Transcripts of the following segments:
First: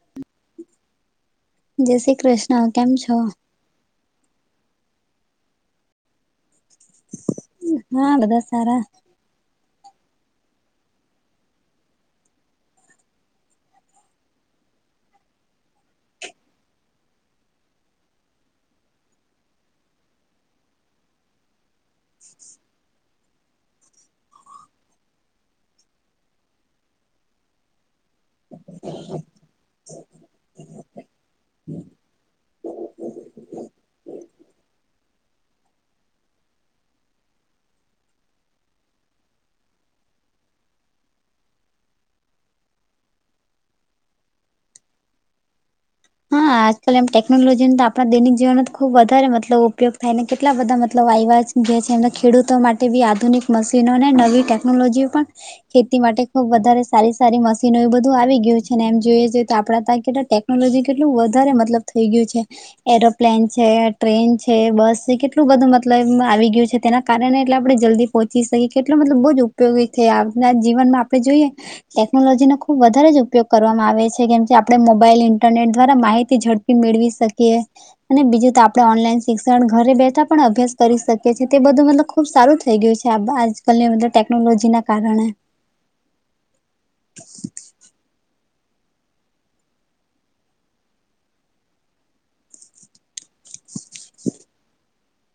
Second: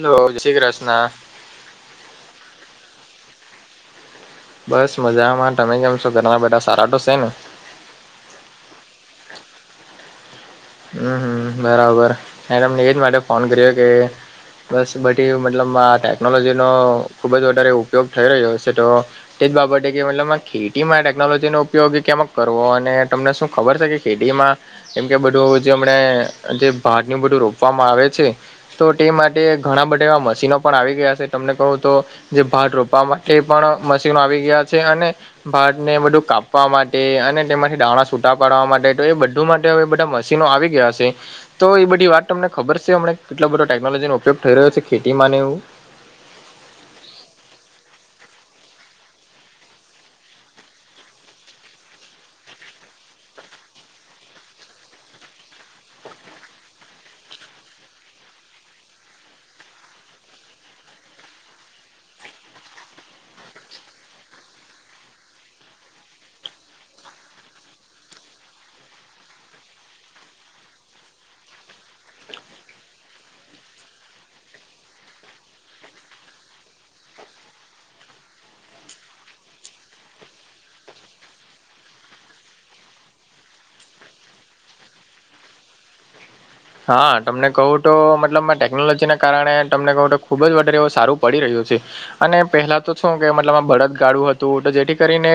Hello જે શ્રી કૃષ્ન જય શ્રી કૃષ્ણ કેમ છો? બસ મજામાં તમે કેમ છો ઘરના બધા સારા તો છે ને? હા, બધા સારા. હમ્મ હમ્મ બરાબર મે તમને એજ માટે ફોન કર્યો કે બસ બધી મતલબ આ ટેકનોલોજીનો ખુબ જ વધારે ઉપયોગ થઈ રહ્યો છે તો તે જ બાબતે કે મતલબ ખેતીમાં ટેકનોલોજીનો ઉપયોગ કેમ કરવો અને તમને શું ખબર છે કે ખેતીમાં એમ કે બધું જેમણે જે ભાત ને બધું રોપવામાં આવે છે. તો તે માટે ઘણા બધા એવા મશીનો પણ આવી ગયા છે તમને કહું તો જે ભાત રોપવા મા તે પણ મશીનો આવી ગયા છે અને ભાત ને બધું કાપવા માટે અને તેમાંથી દાણા સુટા પાડવા માટે તો એ બધું માટે હવે બધા મ મશીનો આવી ગયા છે. તો એ બધી વાત તમને ખબર છે હમને કેટલો બધો ટેકનોલોજીનો ઉપયોગ થઈ રહ્યો છે ખેતી માં ને એવું. હા આજકાલ એમ ટેકનોલોજીને તો આપણા દૈનિક જીવનો તો ખુબ વધારે મતલબ ઉપયોગ થાય ને કેટલા બધા મતલબ આવ્યા છે. જે છે એમના ખેડૂતો માટે બી આધુનિક મશીનોને નવી ટેકનોલોજી પણ ખેતી માટે ખુબ વધારે સારી સારી મશીનો એ બધું આવી ગયું છે ને એમ જોઈએ છે તો આપડા તં કેટ ટેકનોલોજી કેટલું વધારે મતલબ થઈ ગયું છે. એરોપ્લેન છે ટ્રેન છે બસ છે કેટલું બધું મતલબ એ આવી ગયું છે તેના કારણે એટલે આપણે જલ્દી પહોંચી શકીએ કેટલો મતલબ બહુ જ ઉપયોગી થાય આપના જીવનમાં આપણે જોઈએ ટેકનોલોજી નો ખુબ વધારે જ ઉપયોગ કરવામાં આવે છે કેમ કે આપણે મોબાઈલ ઇન્ટરનેટ દ્વારા માહિતી ઝડપી મેળવી શકીએ. અને બીજું તો આપડે ઓનલાઈન શિક્ષણ ઘરે બેઠા પણ અભ્યાસ કરી શકીએ તે બધું મતલબ ખુબ સારું થઇ ગયું છે આ ભા આજકાલની મતલબ ટેકનોલોજીના કારણે. હા તમને કહું તો મતલબ ટેકનોલોજીના કારણે તમને કહું તો ખૂબ જ વારે એવું સારું પડી રહ્યું છે. અને પહેલા તો શું કે મતલબ આ બળદગાડું હતું તો જેથી કરીને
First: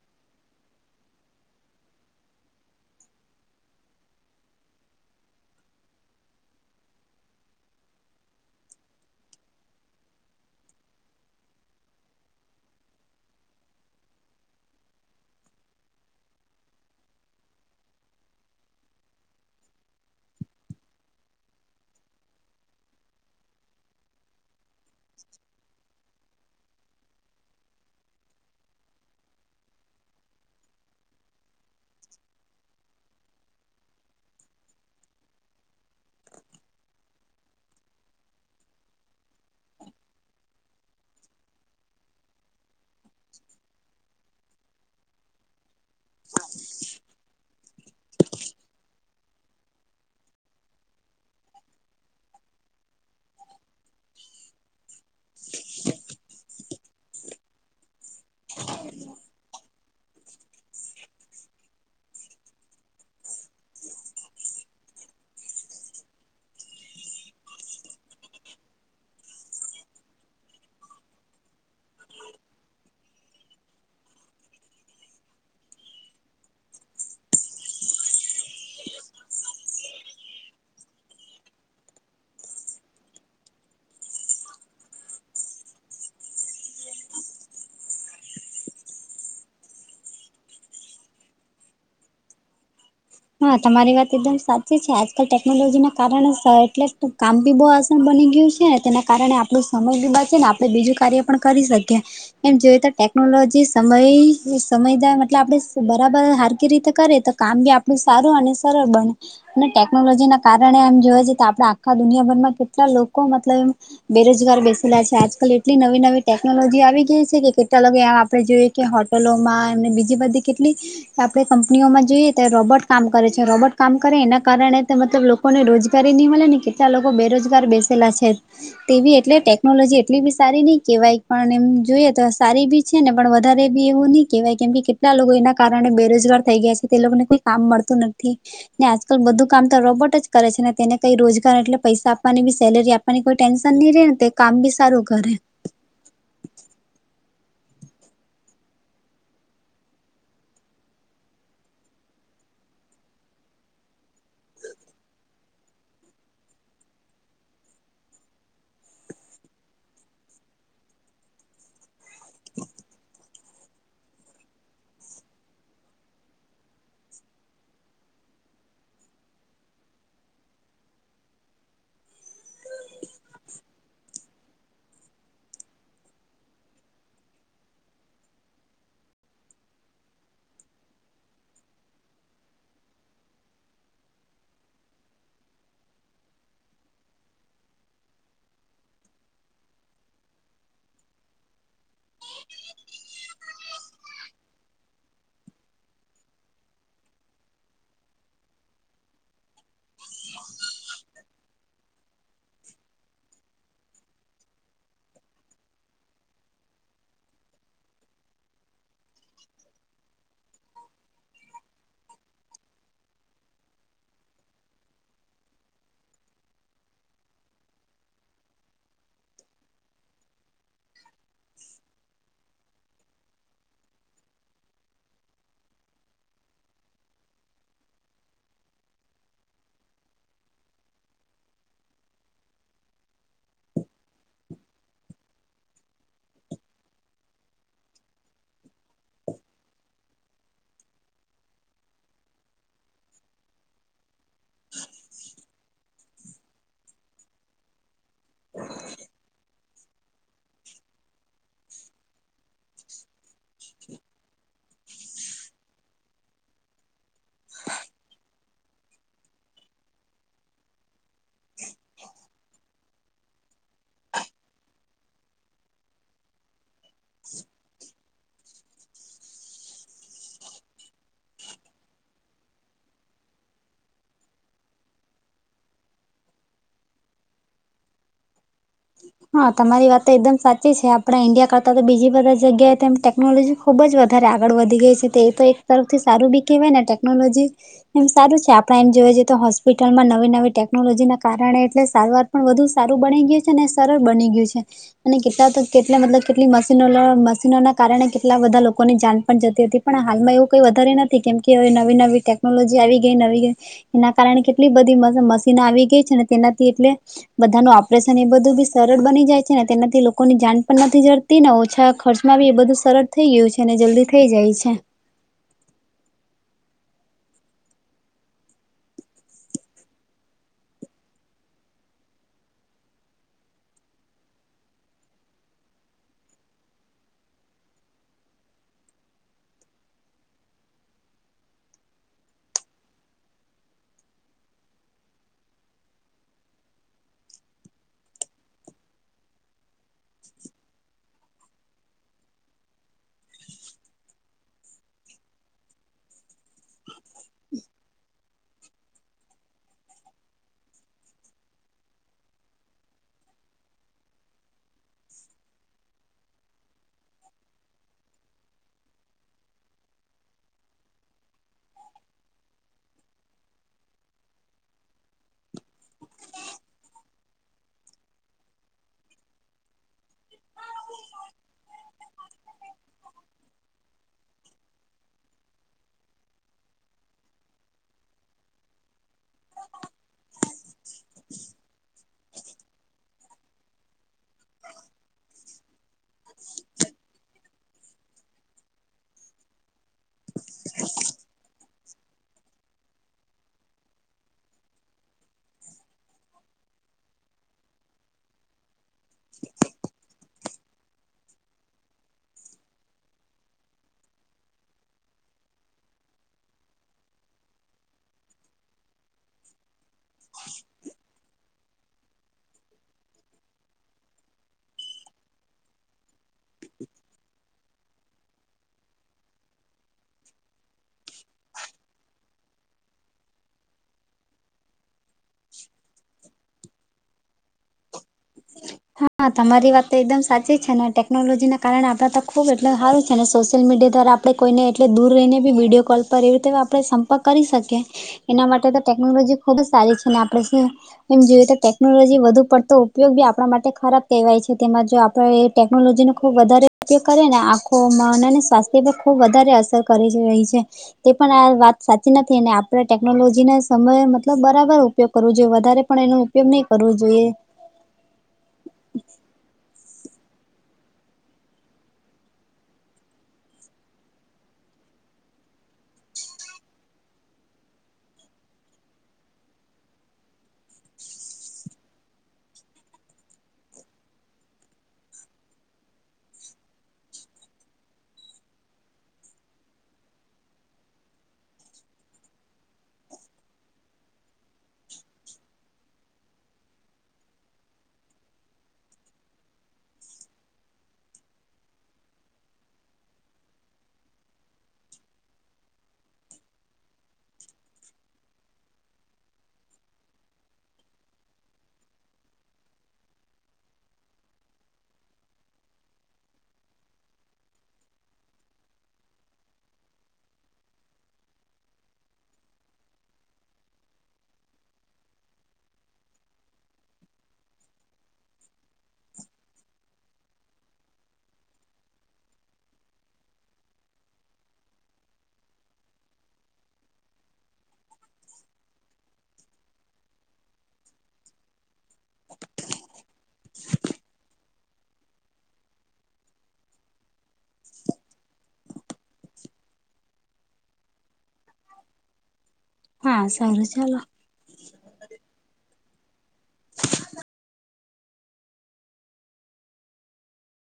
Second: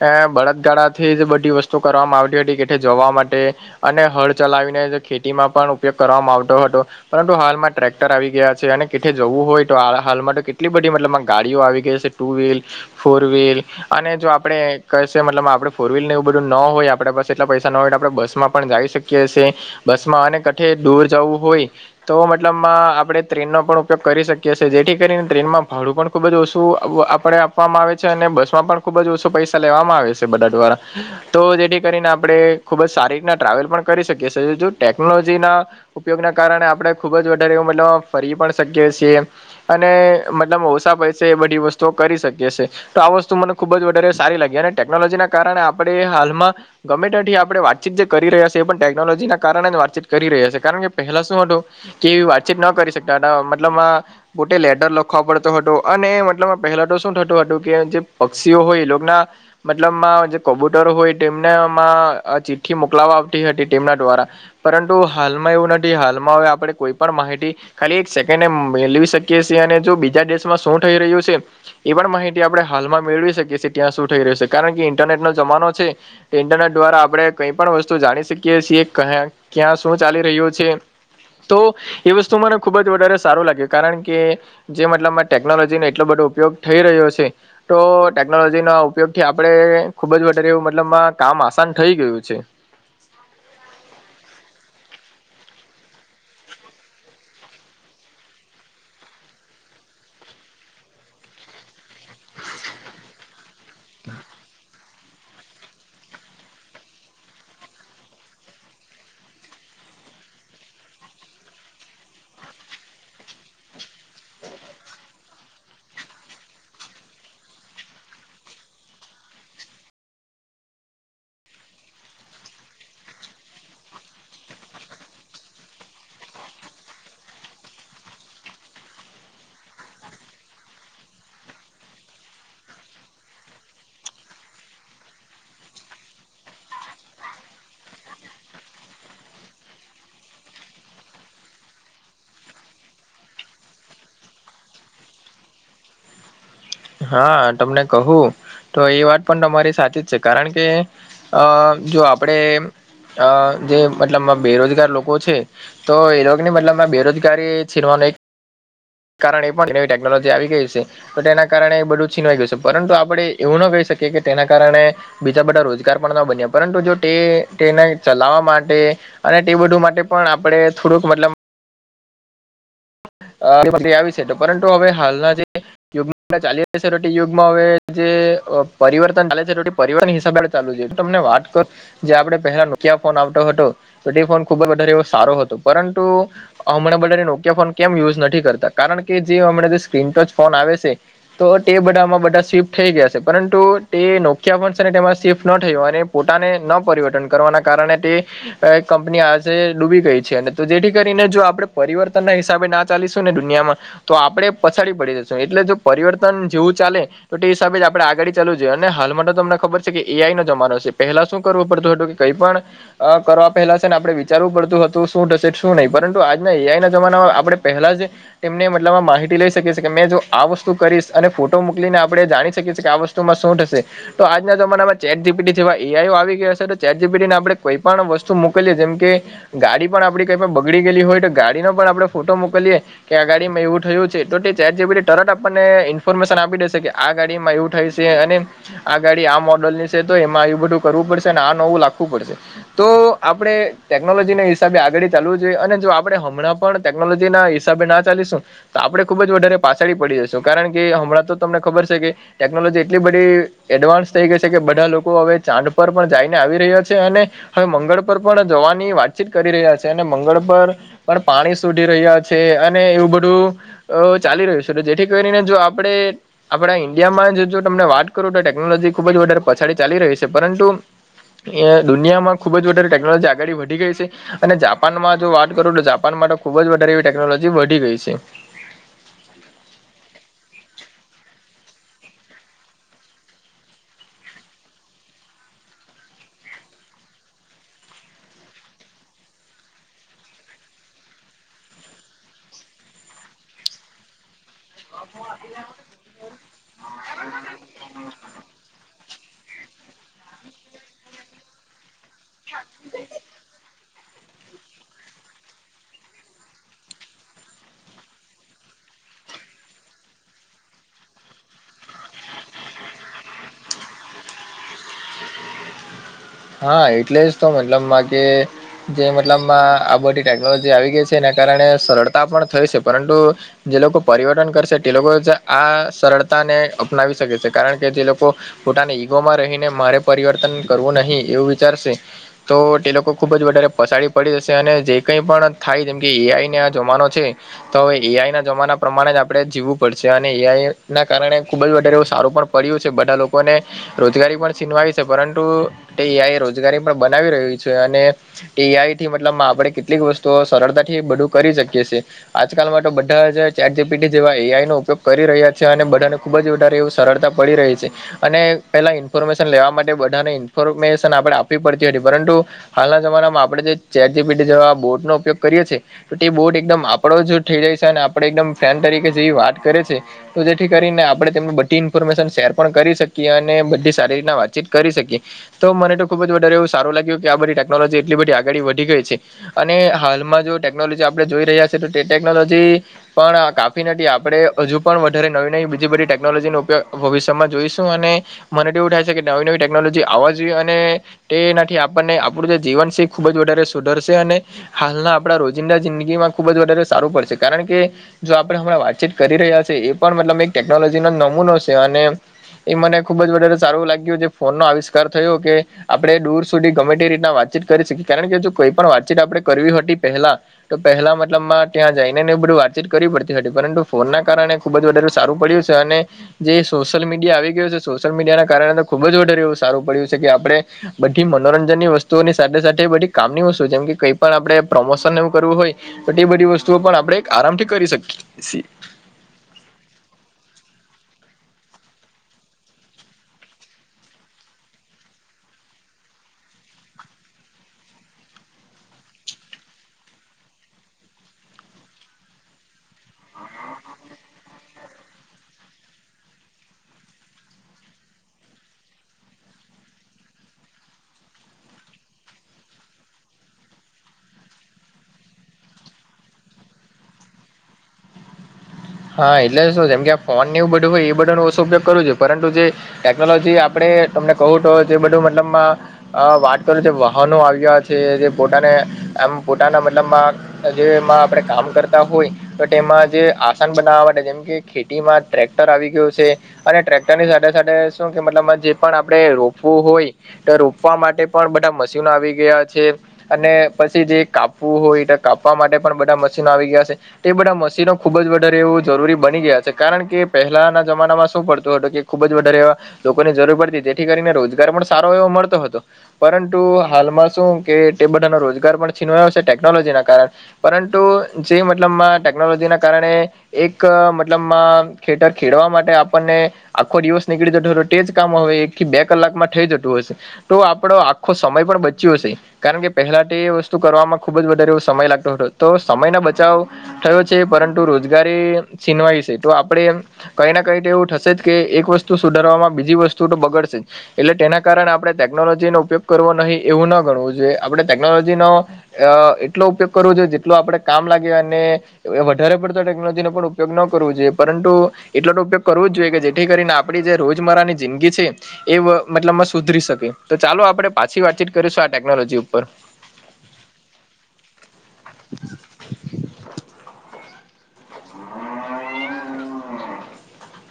અ બળદગાળા થી જ બધી વસ્તુ કરવામાં આવતી હતી કે જવા માટે અને હળ ચલાવીને જે ખેતીમાં પણ ઉપયોગ કરવામાં આવતો હતો. પરંતુ હાલમાં ટ્રેક્ટર આવી ગયા છે અને કથેે જવું હોય તો હાલમાં તો કેટલી બધી મતલબ ગાડીઓ આવી ગઈ છે. ટુ વ્હીલ ફોર વ્હીલ અને જો આપડે કહેશે મતલબ આપણે ફોર વ્હીલ ને એવું બધું ન હોય આપડે બસ એટલા પૈસા ન હોય આપણે બસ માં પણ જઈ શકીએ. કે છે બસ માં આને કઠે દૂર જવું હોય તો મતલબ માં આપડે ટ્રેનનો પણ ઉપયોગ કરી શકીએ જેથી કરીને ટ્રેનમાં ભાડું પણ ખુબ જ ઓછું આપડે આપવામાં આવે છે અને બસ માં પણ ખુબ જ ઓછો પૈસા લેવામાં આવે છે બધા દ્વારા. તો જેથી કરીને આપડે ખુબ જ સારી રીતના ટ્રાવેલ પણ કરી શકીએ છી જો ટેકનોલોજી ટેકનોલોજી ના ઉપયોગ ના કારણે આપણે ખુબ જ વધારે મતલબ ફરી પણ શકીએ છીએ. અને મતલબ ઓછા પૈસે એ બધી વસ્તુઓ કરી શકીએ છે. તો આ વસ્તુ મને ખુબ જ વધારે સારી લાગી અને ટેકનોલોજીના કારણે આપણે હાલમાં ગમે ત્યાંથી આપણે વાતચીત જે કરી રહ્યા છીએ પણ ટેકનોલોજીના કારણે જ વાતચીત કરી રહ્યા છે કારણ કે પહેલા શું હતું કે એવી વાતચીત ના કરી શકતા હતા મતલબ માં પોટે લેટર લખવા પડતો હતો અને મતલબ પહેલા તો શું થતું હતું કે જે પક્ષીઓ હોય એ લોક ના મતલબમાં જે કબુતર હોય તેમનેમાં ચિઠ્ઠી મોકલાવા આવતી હતી તેમના દ્વારા પરંતુ હાલમાં એવું નથી હાલમાં હવે આપણે કોઈ પણ માહિતી ખાલી એક સેકન્ડ એ મે લવી શકીએ છીએ અને જો બીજા દેશમાં શું થઈ રહ્યું છે. એ પણ માહિતી આપડે હાલમાં મેળવી શકીએ ત્યાં શું થઈ રહ્યું છે કારણ કે ઇન્ટરનેટ નો જમાનો છે. ઇન્ટરનેટ દ્વારા આપડે કઈ પણ વસ્તુ જાણી શકીએ છીએ કહ્યા ક્યાં શું ચાલી રહ્યો છે. તો એ વસ્તુ મને ખુબ જ વધારે સારું લાગ્યું કારણ કે જે મતલબમાં ટેકનોલોજી નો એટલો બધો ઉપયોગ થઈ રહ્યો છે. તો ટેકનોલોજી ના ઉપયોગ થી આપડે ખુબ જ વધારે એવું મતલબમાં કામ આસાન થઈ ગયું છે. હા તમારી વાત એકદમ સાચી છે આજકાલ ટેકનોલોજી ના કારણે સા એટલે તો કામ બી બહુ આસાન બની ગયું છે તેના કારણે આપણું સમય બી બચે ને આપડે બીજું કાર્ય પણ કરી શકીએ. એમ જોઈએ તો ટેકનોલોજી સમય સમયદ મતલબ આપણેે બરાબર હારકી રીતે કરે તો કામ બી આપ બ સારું અને સરળ બને. અને ટેકનોલોજી ના કારણે એમ જોવે છે આપડે આખા દુનિયાભરમાં કેટલા લોકો મતલબ એમ બેરોજગાર બેસેલા છે આજકાલ એટલી નવી નવી ટેકનોલોજી આવી ગઈ છે કે કેટલા આમ આપણે જોઈએ કે હોટલોમાં એમને બીજી બધી કેટલી આપણેે કંપનીઓમાં જોઈએ તો રોબર્ટ કામ કરે છે રોબોટ કામ કરે એના કારણે મતલબ લોકોને રોજગારી નહી મળે ને કેટલા લોકો બેરોજગાર બેસે છે તેવી એટલે ટેકનોલોજી એટલી બી સારી નહિ કેવાય પણ એમ જોઈએ તો સારી બી છે ને પણ વધારે બી એવું નહી કેવાય કેમ કે કેટલા લોકો એના કારણે બેરોજગાર થઈ ગયા છે તે લોકોને ઈ કામ મળતું નથી. ને આજકાલ બધું કામ તો રોબોટ જ કરે છે ને તેને કઈ રોજગાર એટલે પૈસા આપવાની બી સેલેરી આપ કોઈ ટેન્શન નહી રહેે ને તો કામ બી સારું કરે હા તમને કહું તો એ વાત પણ તમારી સાચી જ છે કારણ કે અ જો આપડે અ જે મતલબ બેરોજગાર લોકો છે તો એ રોગની મતલબમાં બેરોજગારી છીનવાનો એક કારણ એ પણ નવી ટેકનોલોજી આવી ગઈ છે તો તેના કારણે બધું છીનવાઈ ગયું છે પરંતુ આપડે એવું ના કરી શકીએ કે તેના કારણે બીજા બધા રોજગાર પણ ના બન્યા પરંતુ જો તે તેને ચલાવવા માટે અને તે બધું માટે પણ આપડે થોડુંક મતલબ અ આવી છે પરંતુ હવે હાલના જે યુગમાં ચાલી રહ્યું યુગમાં હવે જે પરિવર્તન ચાલે છે રોટી પરિવર્તન હિસાબે ચાલુ છે તમને વાત કર જે આપણે પહેલા નોકિયા ફોન આવતો હતો તો તે ફોન ખુબ જ વધારે એવો સારો હતો પરંતુ હમણાં બધા નોકિયા ફોન કેમ યુઝ નથી કરતા કારણ કે જે હમણાં જે સ્ક્રીન ટચ ફોન આવે છે તો તે બધામાં બધા સિફ્ટ થઈ ગયા છે પરંતુ તે નોક્યા પણ છે અને તેમાં સ્વિફ્ટ ન થયુ અને પોતાને ન પરિવર્તન કરવાના કારણે તે કંપની આજે ડૂબી ગઈ છે અને તો જેથી કરીને જો આપડે પરિવર્તન ના હિ હિસાબે ના ચાલીશું ને દુનિયામાં તો આપડે પછાડી પડી જશું એટલે જો પરિવર્તન જેવું ચાલે તો તે હિસાબે જ આપણે આગાડી ચાલુ જોઈએ અને હાલમાં તો તમને ખબર છે કે એઆઈ નો જમાનો હશે પેલા શું કરવો પડતું હતું કે કઈ પણ અ કરવા પહેલા છે ને આપડે વિચારવું પડતું હતું શું થશે શું નહી પરંતુ આજના એ આઈ ના જમાનામાં આપણે પહેલા જે તેમને મતલબ આ માહિતી લઈ શકીએ કેં જો આ વસ્તુ કરીશ અને ફોટો મોકલીને આપડણે જાણી શકીએ છીએ કે આ વસ્તુ તો એમાં શુંઠ હશે તો આજના જમાનામાં ચેટ જીબીટી જેવા એઆઈઓ આવી ગયો હ છે તો ચેટ જીબીટીને આપણે કોઈ પણ વસ્તુ મોકલીએ જેમ કે ગાડી પણ આપડી કઈ બગડી ગયેલી હોય તો ગાડીનો પણ આપડણે ફોટો મોકલીએ કે આ ગાડીમાં એવું થયું છે તો તે ચેટ જીપીટી તરત આપણને ઇન્ફોર્મેશન આપી દેશે કે આ ગાડી માં એવું થાય અને આ ગાડી આ મોડલ ની છે તો એમાં એવુ બધું કરવું પડશે અને આ નવું લખવું પડશે. તો આપણે ટેકનોલોજી ના હિસાબે આગળ ચાલવું જોઈએ અને જો આપણે હમણાં પણ ટેકનોલોજી ના હિસાબે ના ચાલીશું તો આપડણે ખુબ જ વધારે પાછડી પડી જશું કારણ કે હમણાં તો તમને ખબર છે કે ટેકનોલોજી એટલી બધી એડવાન્સ થઈ ગઈ છે કે બધા લોકો હવે ચાંદ પર પણ જઈને આવી રહ્યા છે અને હવે મંગળ પર પણ જવાની વાતચીત કરી રહ્યા છે અને મંગળ પર પણ પા શોધી રહ્યા છે અને એવું બધું અ ચાલી રહ્યું છે જેથી કરીને જો આપણેે આપડા ઈન્ડિયામાં જો તમને વાત કરું તો ટેકનોલોજી ખુબ જ વધારે પછાડી ચાલી રહી છે પરંતુ દુનિયામાં ખૂબ જ વધારે ટેકનોલોજી આગળી વધી ગઈ છે. અને જાપાનમાં જો વાત કરું તો જાપાનમાં તો ખુબ જ વધારે એવી ટેકનોલોજી વધી ગઈ છે. હા તમારી વાત તો એકદમ સાચી છે આપડા ઈન્ડિયા કરતા તો બીજી બધા જગ્યાએ તેમ ટે ટેકનોલોજી ખુબ જ વધારે આગળ વધી ગઈ છે તે એ તો એક તરફથી સારું બી કહેવાય ને ટેકનોલોજી એમ સારું છે આપણે એમ જોવા જઈએ તો હોસ્પિટલમાં નવી નવી ટેકનોલોજીના કારણે એટલે સારવાર પણ વધુ સારું બની ગયું છે સરળ બની ગયું છે અને કેટલા તો કેટલા મતલબ કેટલી મશીનો મશીનો ના કારણે કેટલા બધા લોકોની જાણ પણ જતી હતી પણ હાલમાં એવું કંઈ વધારે નથી કેમ કે નવી નવી ટેક ટેકનોલોજી આવી ગઈ નવી નવી એના કારણે કેટલી બધી મશીન આવી ગઈ છે અને તેનાથી એટલે બધાનું ઓપરેશન એ બધું બી સરળ બની જાય છે ને તેનાથી લોકોની જાણ પણ નથી જડતી ને ઓછા ખર્ચમાં બી એ બધું સરળ થઈ ગયું છે અને જલ્દી થઈ જાય છે [inaudible] હા એટલે જ તો મતલબમાં કે જે મતલબમાં આ બધી ટેકનોલોજી આવી ગઈ છે એના કારણે સરળતા પણ થઈ છે પરંતુ જે લોકો પરિવર્તન કરશે તે લોકો જ આ સરળતાને અપનાવી શકે છે કારણ કે જે લોકો પોતાને ઈગોમાં રહીને મારે પરિવર્તન કરવું નહી એવું વિચારશે તો તે લોકો ખૂબ જ વધારે પસાડી પડી જશે અને જે કંઈ પણ થાય જેમ કે એઆઈને આ જમાનો છે. તો હવે એઆઈ ના જમાના પ્રમાણે જ આપડે જીવવું પડશે અને એઆઈ ના કારણે ખુબ જ વધારે એવો સારો પણ પડ્યું છે બધા લોકોને રોજગારી પણ છીનવાય છે, પરંતુ તે એઆઈ રોજગારી પણ બનાવી રહ્યું છે, અને એઆઈથી મતલબમાં આપડે કેટલીક વસ્તુઓ સરળતાથી બધું કરી શકીએ છીએ. આજકાલમાં તો બધા જે ચેટજીપીટી જેવા એઆઈ નો ઉપયોગ કરી રહ્યા છે અને બધાને ખૂબ જ વધારે એવું સરળતા પડી રહી છે અને પેહેલાં ઇન્ફોર્મેશન લેવા માટે બધાને ઇન્ફોર્મેશન આપડે આપવી પડતી હતી પરંતુ હાલના જમાનામાં આપડે જે ચેટજીપીટી જેવા બોટ નો ઉપયોગ કરીએ છીએ. તો તે બોટ એકદમ આપડો જ થઈ જાય છે અને આપડે એકદમ ફેન તરીકે જેવી વાત કરે છે. તો જેથી કરીને આપડે તેમનું બધી ઈન્ફોર્મેશન શેર પણ કરી શકીએ અને બધી સારી રીતના વાતચીત કરી શકીએ. તો મને તો ખુબ જ વધારે એવું સારું લાગ્યું કે આ બધી ટેકનોલોજી એટલી બધી આગાડી વધી ગઈ છે. અને હાલમાં જો ટેકનોલોજી આપડે જોઈ રહ્યા છે તો તે ટેકનોલોજી પણ અ કાફી નથી આપડે હજુ પણ વધારે નવી નવી બીજી બધી ટેકનોલોજીનો ઉપયોગ ભવિષ્યમાં જોઈશું અને મને તો એવું થાય છે કે નવી નવી ટેકનોલોજી આવાજ અને તેનાથી આપણને આપડુ જે જીવન છે એ ખુબ જ વધારે સુધરશે અને હાલના આપડા રોજિંદા જિંદગીમાં ખુબ જ વધારે સારું પડશે કારણ કે જો આપડે હમણાં વા ચીત કરી રહ્યા છે એ પણ મતલબ એક ટેકનોલોજી નો નમૂનો છે, અને એ મને ખુબ જ વધારે સારું લાગ્યું જે ફોનના આવી કાર થયો કે આપડે દૂર સુધી ગમે તે રીતના વાતચીત કરી શકીએ કારણ કે જો કોઈ પણ વાતચીત આપડે કરવી હતી પેહેલા તો પેહેલા મતલબમાં ત્યાં જઈને ને એ બધું વાતચીત કરવી પડતી હતી પરંતુ ફોન ના કારણે ખુબ જ વધારે સારું પડ્યું છે અને જે સોશિયલ મીડિયા આવી ગયું છે સોશિયલ મીડિયાના કારણે ખુબ જ વધારે એવું સારું પડ્યું છે કે આપડે બધી મનોરંજનની વસ્તુઓની સાથે સાથે બધી કામની વસ્તુ જેમ કે કઈ પણ આપડે પ્રમોશનને એવું કરવું હોય તો તે બધી વસ્તુઓ પણ આપડે એક આરામથી કરી શકીએ સીએ. હા, તમારી વાત તો એકદમ સાચી છે ને ટેકનોલોજીના કારણે આપણા તો ખૂબ એટલ હારું છે ને સોશિયલ મીડિયા દ્વારા આપડે કોઈને એટલે દૂર રહીને બી વિડીયો કોલ પર એવી રીતે આપણે સંપર્ક કરી શકીએ. એના માટે તો ટેકનોલોજી ખુબ જ સારી છે અને આપડે સ એમ જોઈએ તો ટેકનોલોજી વધુ પડતો ઉપયોગ બી આપડા માટે ખરાબ કેહેવાય છે, તેમાં જો આપણે એ ટેકનોલોજીનો ખૂબ વધારે ઉપયોગ કરીએ ને આખો ખોમાં અને ને સ્વાસ્થ્ય પર ખૂબ વધારે અસર કરે છે જે તે પણ આ વાત સાચી નથી અને આપણે ટેકનોલોજીને સમય મતલબ બરાબર ઉપયોગ કરવો જોઈએ વધારે પણ એનું તેવું નઈ કરવું જોઈએ. [inaudible] હા એટલે શું જેમ કે આ ફોન ને એવું બધું હોય એ બધાનો ઓશો ઉપયોગ કરવો જોઈ, પરંતુ જે ટેકનોલોજી આપડે તમને કહું તો જે બધું મતલબમાં અ વાત કરું જે વાહનો આવી ગયા છે, જે પોતાને એમ પોતાના મતલબમાં અ જે એમાં આપડે કામ કરતા હોય તો તેમાં જે આસ સાન બનાવવા માટે જેમ કે ખેતીમાં ટ્રેક્ટર આવી ગયું છે. અને ટ્રેક્ટરની સાથે સાથે શું કે મતલબમાં જે પણ આપડે રોપવું હોય તે રોપવા માટે પણ બધા મશીનો આવી ગયા છે. અને પછી જે કાપવું હોય તો કાપવા માટે પણ બધા મશીનો આવી ગયા સે. તે બધા મશીનો ખુબજ વ ધારે એવું જરૂરી બની ગયા છે કારણ કે પેહેલાના જમાનામાં શું પડતું હતું કે ખુબ જ વધારે એવા લોકોની જરૂર પડતી તેથી કરીને રોજગાર પણ સારો એવો મળતો હતો. પરંતુ હાલમાં શું કે તે બધાનો રોજગાર પણ છીનવા્યો છે ટેકનોલોજીના કારણ પરંતુ જે મતલબમાં ટેકનોલોજીના કારણે એક અ મતલબમાં ખેટર ખેડવા માટે આપણને આખો દિવસ નીકળી જતો હતો તે જ કામ હવે એક થી બે કલાકમાં થઈ જતું હશે તો આપડો આખો સમય પણ બચ્યો હશે કારણ કે પહેલા તે વસ્તુ કરવામાં ખુબ જ વધારે એવો સમય લાગતો હતો તો સમય ના બચાવ થયો છે પરંતુ રોજગારી છીનવાય છે તો આપડણે કઈ ના કઈ તો એવું થશે જ કે એક વસ્તુ સુધારવામાં બીજી વસ્તુ તો બગડશે એટલે તેના કારણે આપણે ટેકનોલોજી નો ઉપયોગ કરવો નહી એવું ના ગણવું જોઈએ આપણે ટેકનોલોજીનો અ એટલો ઉપયોગ કરવો જો જેટલ આપડે કામ લાગે અને વધારે પડ ટેકનોલોજી ન પણ ઉપયોગ કરવો જોઈએ પરંતુ એટલો તો ઉપયોગ કરવું જ જોઈએ જેથી કરીને આપડી જે રોજમરાની જિંદગી છે એ મતલબમાં સુધરી શકે તો ચાલો આપણે પાછી વાતચીત કરીશું આ ટેકનોલોજી ઉપર હા સારું ચાલો [unintelligible]